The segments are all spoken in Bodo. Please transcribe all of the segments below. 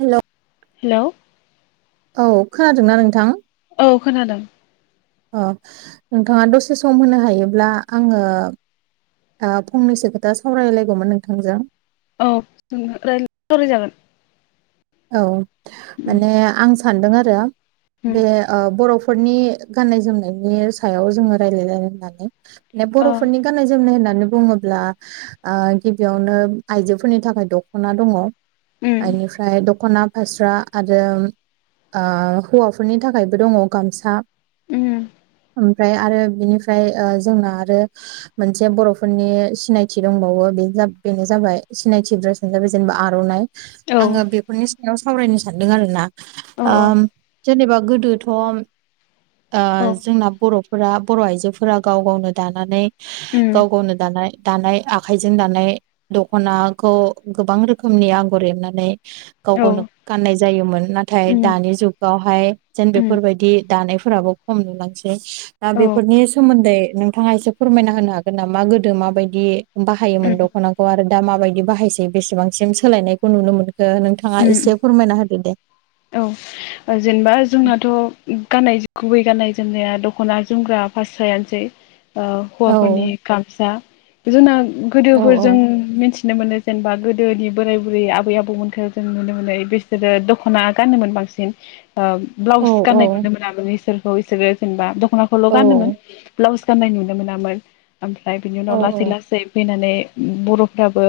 हेलौ हेलौ औ खोनादोंना नोंथां औ खोनादों अ नोंथाङा दसे सम होनो हायोब्ला आङो ओ फंनैसो खोथा सावरायलायगौमोन नोंथांजों। औ [unintelligible] सावरायजागोन औ उम माने आं सानदों आरो बे उम ओ बर' फोरनि गान्नाय- जोमनायनि सायाव जोङो रायलायलायनो होननानै बे अ बर'फोरनि गाननाय - जोमनाय होन नानै बुङोब्ला ओ गिबियावनो आइजोफोरनि थाखाय दखना दङ उम ओनिफ्राय। ख'ना, फास्रा आरो ओ हौवाफोरनि थाखायबो दङ गामसा। उम। ओफ्राय आरो बिनिफ्राय जोंना आरो मोनसे बर'फोरनि सिनायथि दंबावो बे। बेनो जाबाय सिनायथि ब्रासानो जाबाय जेनेबा आरनाइ। औ आंङो बेफोरनि सायाव सावरायनो सानदों आरोना औ ओ औ जेनेबा गोद। दोथम ओ औ जोंना बरफोरा बर आइजोफोरा गाव गावनो दानानै। उम गाव गावनो दानाय। दानाय आखाइजों दानाय दखनाखौ गोबां रोखोमनि आगर एरनानै। गाव औ गावनो गाननाय जायोमोन नाथाय उम दानि जुगावहाय जेन उम बेफोरबायदि दानाय। फोराबो खम नुलांसै दा औ बेफोरनि सोमोन्दै। नोंथाङा एसे फोरमायना होनो हागोन ना मा गोदो माबायदि बाहायोमोन उम दखनाखौ आरो दा माबायदि। बाहायसै बेसेबांसिम सोलायनायखौ नुनो मोनखो नोंथाङा उम एसे फोरमायना होदो दे। औ जेनेबा जोंनाथ गाननाय गुबै। गाननाय जोमनाया दखना जोमग्रा फास्रायानोसै हौवाफोरनि औ गामसा। जोंना औ गोदोफोरजों मिथि। नुनो मोनो जेनेबा गोदोनि बोराय बुरै आबै आबौमोनखौ जों नुनो मोनो बिसोरो दख। खना गानो मोन बांसिन औ ब्लाउस गाननाय औ नुनो मोनामोन इसोरखौ बिसोरो जेनेबा। दखनाखौल औ गानोमोन ब्लाउस गाननाय नुनो मोनामोन ओमफ्राय बिनि औ उनाव लासै लासै फैनानै। बरफ्राबो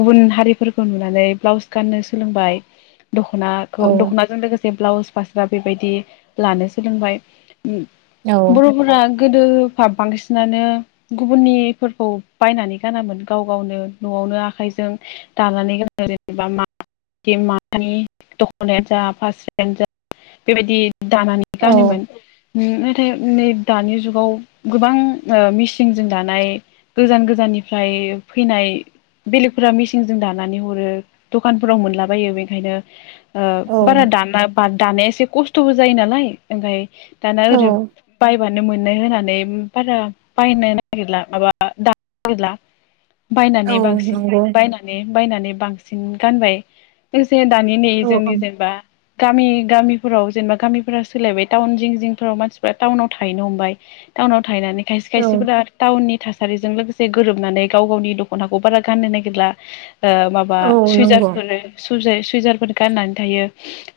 गुबुन हारिफोरखौ नुनानै ब्लाउस गाननो सोलोंबाय। दखनाखौ दखनाजों लोगोसे ब्लाउस फास्रा बेबायदि लानो सोलोंबाय। औ बरफोरा। गोदोफा बांसिनानो गुबुननिफोरखौ बायनानै गानामोन गाव गावनो नआव। आखाइजों दानानै गोनो [unintelligible] खनायानोजा फास्रायानोजा बेबायदि दानानै औ गानोमोन। उम नाथाय नै दानि जुगाव गोबां ओ मिसिंजों दानाय। गोजान गोजाननिफ्राय फैनाय। बेलेगफोरा मेसिनजों दानानै हरो दखानफोराव मोनलाबायो बेखायनो। ओ बारा औ दाना दानाया एसे खस्थबो जायो नालाय ओमफ्राय। दाना ओरै औ बाय। बानो मोननो होनानै बारा बायनो नागिरला माबा दानो नागिरला। औ बायनानै बांसिन नंगौ बायनानै बायनानै बांसिन गानबाय जे दानि नै। औ जोंनि जेनेबा। गामि गामिफोराव जेनेबा गामिफोरा सोलायबाय टाउन जिं जिंफोराव मानसिफोरा टाउनाव थाहैनो हमबाय। टाउनाव थाहैनानै खायसे औ खायसेफोरा टाउननि। थासारिजों लोगोसे गोरोबनानै गाव गावनि दखनाखौ बारा गाननो नागिरला। ओ माबा औ नंगौ सुइजारफोर सुइजारफोर गाननानै थायो।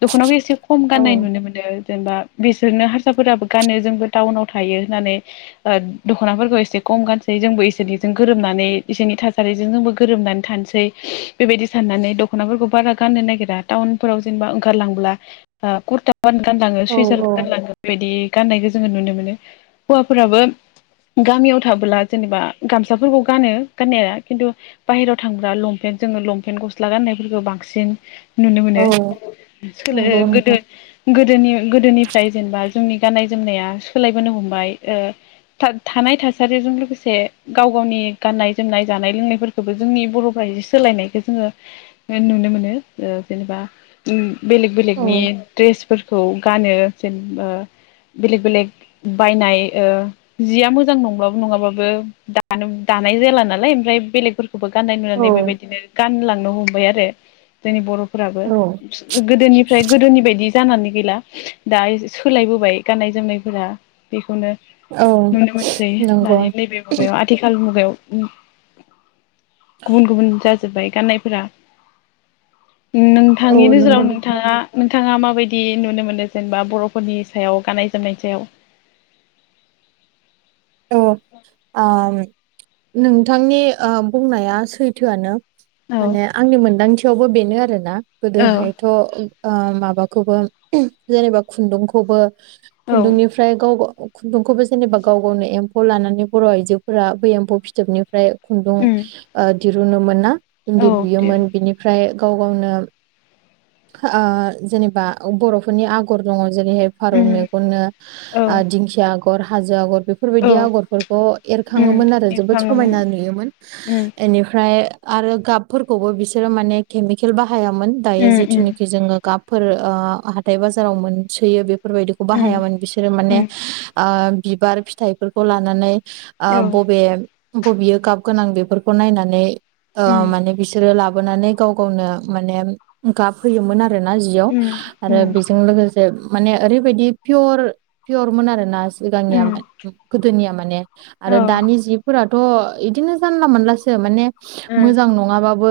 दखनाखोव एसे खम औ गाननाय नुनो मोनो। जेनेबा बिसोरनो हारसाफोराबो गानो जोंबो टाउनाव थायो होननानै दखनाफोरखौ एसे। खम गानसै जोंबो इसोरनिजों गोरोबनानै इसोरनि थासारिजों जोंबो गोरोबनानै थानोसै बेबायदि सानो। नानै दखनाफोरखौ बारा गाननो नागिरा। टाउन फोराव जेनेबा ओंखारलांब्ला कुरथाफोर गानलाङो औ सुवइजार औ गानलाङो बेबायदि। गाननायखौ जोंङो नुनो मोनो हौवाफोराबो। गामियाव थाबोला जेनेबा गामसाफोरखौ गानो गाननाया खिन्थु बाहेराव थांब्ला लंपेन्ट। जोंङो लंपेनन्ट गस्ला गान्नायफोरखौ बांसिन। नुनो औ मोनो नंगौ गोदो नोंथां गोदोनि गोदोनिफ्राय जेनेबा। जोंनि गाननाय जोमनाया सोलायबोनो हमबाय ओ थानाय थासारिजों लोगोसे गाव। गावनि गाननाय जोमनाय जानाय लोंनायफोरखौबो जोंनि बरफ्रा सोलायनायखौ जोंङो नुनो मोनो। ओ जेनेबा बेलेग औ बेलेकनि ड्रेसफोरखौ। गानो जेनबा। बेलेग बेलेग बायनाय ओ जिया मोजां नंबाबो नंङाबाबो दानो दानाय जाला नालाय ओमफ्राय बेलेगफोर। खौबो गाननाय औ नुनानै बेबायदिनो गानलांनो हमबाय आरो जोंनि बर' फोराबो औ गोदोनिफ्राय गोदोनि बायदि जानानै गैला दा एसे सोलायबोबाय गाननाय जोमनायफोरा बेखौनो औ नुनो मोनसै नंगौ दानि नैबे मुगायाव आथिखाल मुगायाव। गुबुन गुबुन जाजोबबाय गाननायफोरा। औ नोंथांनि नोजोराव नंगौ नोंथां नोंथाङा थाङा माबायदि नुनो मोनो जेनेबा बर'फोरनि सायाव गाननाय जोमनायनि सायाव? [inaudible] औ आम नोंथांनि ओ बुंनाया सैथोआनो। औ माने आंनि मोनदांथियावबो बेनो आरोना औ गोदोहायथ' ओ माबा खौबो जेनेबा खुन्दुंखौबो औ खुन्दुंनिफ्राय गावग खुन्दुंखौबो जेनेबा गाव गावनो एम्फौ लानानै बर' आइजोफोरा बे एम्फौ फिथोबनिफ्राय खुन्दुं उम ओ दिरुनो मोन ना इन्दि औ दे लुयोमोन बिनिफ्राय गाव गावनो आ जेनेबा बर'फोरनि आग'र दङ। जेरैहाय फारौ उम मेगननो औ ओ दिंखिया आगर हाजो आगर। औ बेफोरबायदि आगरफोरखौ उम एरखाङोमोन आरो जोबोद एरखाङोमोन समायना नुयोमोन उम एनिफ्राय आरो गाबफोरखौबो बिसोरो माने केमिकेल बाहायामोन दायो उम उम जिथुनाखि जोङो गाब फोर ओ हाथाय बाजाराव मोनसोयो बेफोरबायदिखौ उम बाहायामोन बिसोरो माने उम आ बिबार फिथाइफोरखौ लानानै आ औ बबे बबेयो गाब गोनां बेफोरखौ नायनानै ओ उम माने बिसोरो लाब बोनानै गाव गावनो माने गाब होयोमोन आरो ना जियाव उम आरो उम बेजों लोगोसे ओ माने ओरैबायदि पियर पियरमोन आरो ना सिगांनिया उम मा दोनिया माने आरो औ दानि जिफोराथ' इदिनो जानला मोनलासो माने उम मोजां नङाबाबो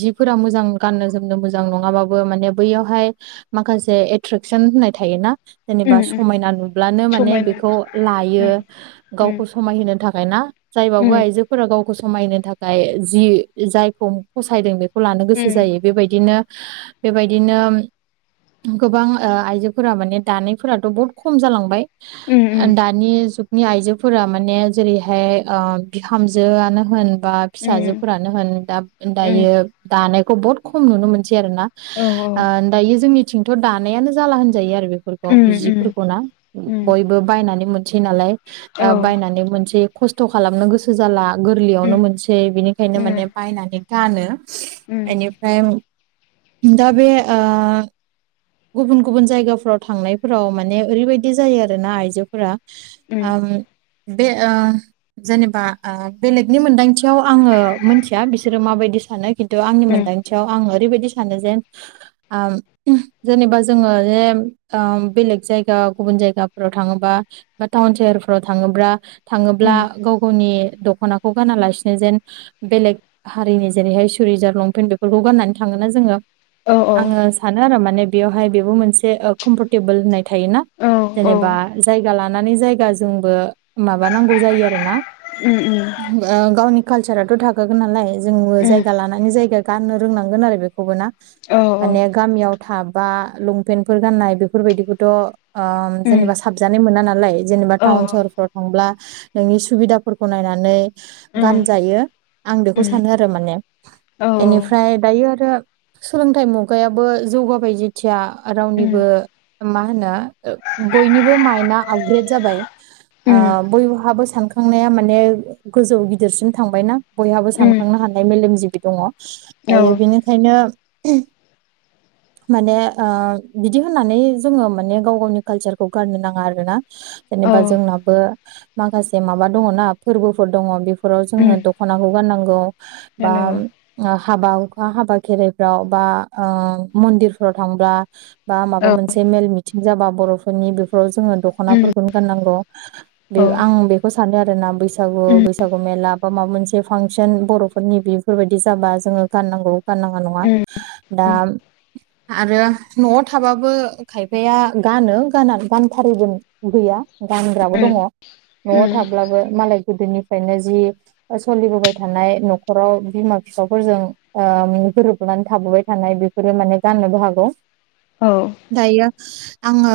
जिफोरा मोजां गाननो जोमनो मोजां नङाबाबो माने बैयावहाय माखासे एट्रेकसन होननाय थायो ना। जेनेबा उम समायना नुब्लानो माने समायना बेखौ लायो उम गावखौ उम समायहोनो थाखाय ना जायबाबो उम आइजोफोरा गावखौ समायनो थाखाय जि जायखौ फसायदों बेख खौ लानो गोसो उम जायो बेबायदिनो बेबायदिनो गोबां ओ आइजोफोरा माने दानायफोराथ' बहुत खम जालांबाय। उम उम। दानि जुगनि आइजोफोरा माने जेरैहाय ओ बिहामजोआनो होन बा उम फिसाजोफोरानो होन दा उम दायो दानायखौ बहुत खम नुनो मोन सै आरोना औ ओ दायो जोंनिथिंथ दानायानो जाला होन जायो आरो बेफोरखौ उम उम जिफोरखौ ना उम बयबो बायनानै मोनसै नालाय। दा औ बायनानै मोनसै खस्थ' खालामनो गोसो जाला। उम गोरलैयावनो मोनसै बिनिखायनो उम माने बायनानै गानो उम एनिफ्राय दा बे ओ गुबुन गुबुन जायगाफोराव थांनायफोराव माने ओरैबायदि जायो आरोना आइजोफोरा उम आम बे ओ जेनेबा आ बेलेगनि मोनदांथियाव आङो मोनथिया बिसोरो माबायदि सानो। खिन्थु आंनि उम मोनदांथियाव आं ओरैबायदि सानो जेन ओम जेनेबा जोङो एम ओम बेलेग जायगा गुबुन जायगाफोराव थाङोबा बा टाउन सहेर फ्राव थाङोब्रा थाङोब्ला उम गाव गावनि दखनाखौ गानालासिनो जेन बेलेग हारिनि जेरैहाय सुरिजार लंपेन्ट बेफोरखौ गाननानै थाङो ना जोङो औ आङो सानो आरो माने बेयावहाय बेबो मोनसे ओ कमफर्टेबोल होननाय थायोना औ औ जेनेबा जायगा लानानै जायगा जोंबो माबानांगौ जायो आरो ना। उम उम आ गावनि कालसाराथ' थाखागोन नालाय जोंबो उम जायगा लानानै जायगा गाननो रोंनांगोन आरो बेखौबो ना औ माने गामियाव थाब बा लंपेन्टफोर गान्नाय बेफोरबायदिखौथ' ओ उम जेनेबा साबजानाय मोना नालाय। जेनेबा औ उम टाउन सहरफ्राव थांब्ला नोंनि सुबिदाफोरखौ नायनानै उम औ उम गानजायो आं बेखौ सानो आरो माने ओनिफ्राय दायो आरो सोलोंथाइ मुगायाबो जौगाबायदि मथिया रावनिबो मा होनो बयनिबो माइन्डआ आपग्रेड जाबाय। ओ बयहाबो सानखांनाया माने गोजौ गिदिरसिम थांबायना बयहाबो उम सानखांनो हानाय मेलेमजिबि दङ औ दायो बेनिखायनो उम। माने ओ बिदि होननानै जोङो माने गाव गावनि कालसारखौ गारनो नाङा आरोना जेनेबा औ जोंनाबो माखासे मबा दङना फोरबोफोर दङ बेफोराव जोङो उम दख'नाखौ गाननांगौ बा जानांगौ हाबा बा हाबा खेराइफ्राव बा ओ मन्दिरफोराव थांब्ला बा माबा औ मोनसे मेल मिथिं जाबा बर'फोरनि बेफोराव जोङो उम दख'नाफोरखौनो गाननांगौ बे औ आं बेखौ सानो आरोना बैसागु उम बैसागु मेला बा माबा मोनसे मोनसे फांसन बर'फोरनि बेफोरबायदि जाबा जोङो गाननांगौ गाननाङा नङा उम दा [unintelligible] आरो न'आव थाबाबो खायफाया गानो गाना गानथारैबो गैया गानग्राबो दङ न'आव थाब्लाबो मालाय गोदोनिफ्रायनो जि सोलिबोबाय थानाय न'खराव बिमा फिसाफोरजों ओ गोरोबनानै थाबोबाय थानाय बेफोरो माने गाननोबो हागौ औ दायो आङो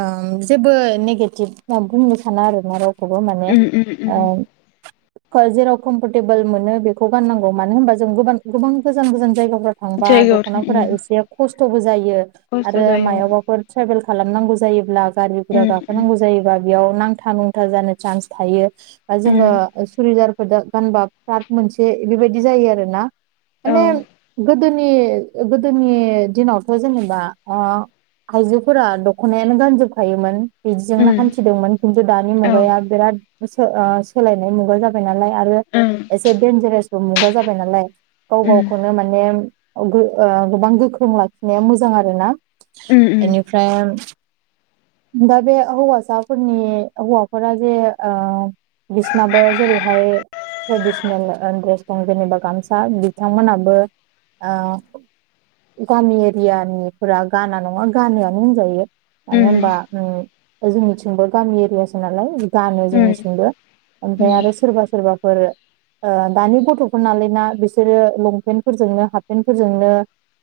ओ जेबो नेगेटिभ होनना बुंनो सानो आरोना रावखौबो बो माने उम उम उम ओ जेराव कम्फरटेबोल मोनो बेखौ गाननांगौ मानो होमबा जोंबो गोबां गोजान गोजान जायगाफ्राव थांबा जायगायाव थां दख'नाफोरा उम एसे खस्थ'बो जायो खस्थ' आरो जायो मायावबाफोर ट्रेभेल खालामनांगौ जायोब्ला गारि गुरा उम उम गाखोनांगौ जायोबा बेयाव नांग नांथा नुंथा जानो चान्स थायो बा उम जोङो सुरिदार फोरा गानबा फ्राद मोनसे बेबायदि जायो आरोना औ माने गोदोनि गोदोनि दिनावथ' जेनेबा ओ आइजोफोरा दख'नायानो गानजोबखायोमोन बिदिजोंनो उम हान्थिदोंमोन खिन्थु दानि औ मुगाया बिराद ओ सोलायनाय मुगा जाबाय नालाय आरो उम एसे देनजारेस्ट मुगा जाबाय नालाय गाव उम गावखौनो माने ओ गोबां गो लाखिनाया मोजां आरोना उम उम ओनिफ्राय दा बे हौवासाफोरनि हौवाफोरा जे ओ बिसनाबो जेरैहाय ट्रेडिसनेल ओ ड्रेस दं जेनेबा गामसा बिथांमोनाबो औ गामि एरियानिफोरा गाना नङा गानैआनो होनजायो मानो होनबा उम जोंनिथिंबो गामि एरियासो नालाय गानो उम जोंनिथिंबो ओमफ्राय उम आरो सोरबा सोरबाफोर ओ दानि गथ'फोर नालाय ना बिसोरो लंपेन्टफोरजोंनो हाफपेन्टफोरजोंनो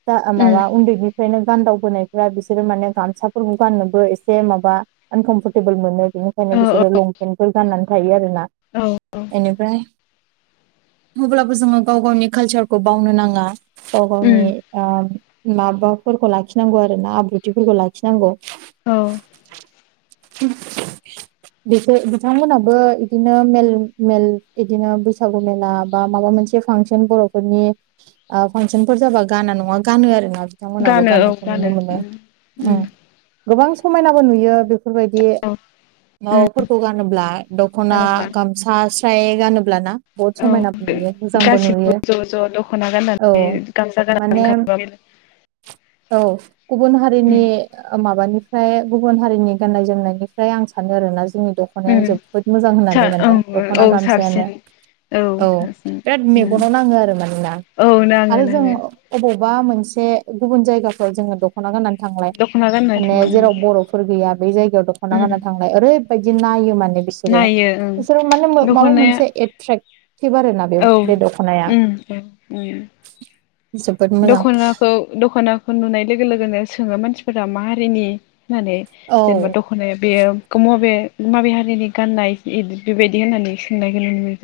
दा आ उम माबा उन्दै उन्दैनिफ्रायनो गानदावबोनायफ्रा बिसोरो माने गामसाफोरखौ गाननोबो एसे माबा आनकमफर्टेबोल मोनो बेनिखायनो औ औ बिसोरो लंपेन्टफोर गाननानै थायो आरोना औ औ ओनिफ्राय अब्लाबो जोङो गाव गावनि कालचारखौ बावनो नाङा गाव गावनि उम ओ माबाफोरखौ लाखिनांगौ आरोना आब्रुथिफोरखौ लाखिनांगौ। औ। [unintelligible] बिसोर बिथांमोनाबो बिदिनो मेल मेल बिदिनो बैसागु मेला बा माबा मा मोनसे फांसन बर'फोरनि फांसन फोर जाबा गाना नङा गानो आरोना। बिथांमोनहाबो गानो औ गाननायखौ नुनो गानो मोनो उम उम ओह गोबां समायनाबो नुयो बे बेफोरबायदि औ उम माबाफोरखौ गानोब्ला दख'ना गानोब्ला गामसा स्राइ गानोब्लाना बहुत औ समायनाबो नुयो मोजांबो गासिबो नुयो ज' ज' दख'ना औ गाननानै गामसा गाननानै माने ओंखारबा औ गुबुन हारिनि उम माबानिफ्राय गुबुन हारिनि गाननाय जोमनायनिफ्राय आं सानो आरोना जोंनि दख'नायानो उम जोबोद मोजां सा होननानै माने ओं औ दख'ना साबसिन गामसायानो औ साबसिन बिराद उम मेगनाव नाङो आरो मानोना औ नाङो आरो जों नाङो बबेबा मोनसे गुबुन जायगाफ्राव जोङो दख'ना गाननानै थांलाय दख'ना गानना माने थांबा उम जेराव बर'फोर गैया बेै जायगायाव दख'ना उम गानना थांलाय ओरै बिदि नायो माने बिसोरो नायो ओं बिसोरो माने माबा दख'नाया मोनसे एट्रेकटिभ आरो ना बे औ बे दख'नाया उम औ उम जोबोद मोजां दखनाखौ दख'नाखौ नुनाय लोगो लोगोनो सोङो मानसिफोरा मा हारिनि होननानै औ जेनेबा दख'नाया बेयो गोम बे माबे हारिनि गान्नाय एदि बेबायदि होननानै सोंनायखौ नुनो मोनो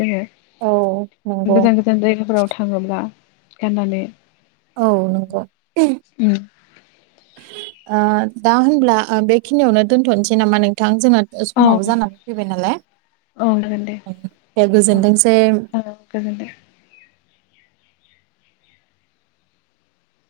औ जोङो नंगौ गोजान गोजान जायगाफोराव थाङोब्ला गाननानै औ नंगौ उम ओह दा होनब्ला बेखिनियावनो दोनथ'नोसै नामा नोंथां जोंना औ समाबो जानानै फैबाय नालाय औ जागोन दे दे औ गोजोनदोंसै औ गोजोनथों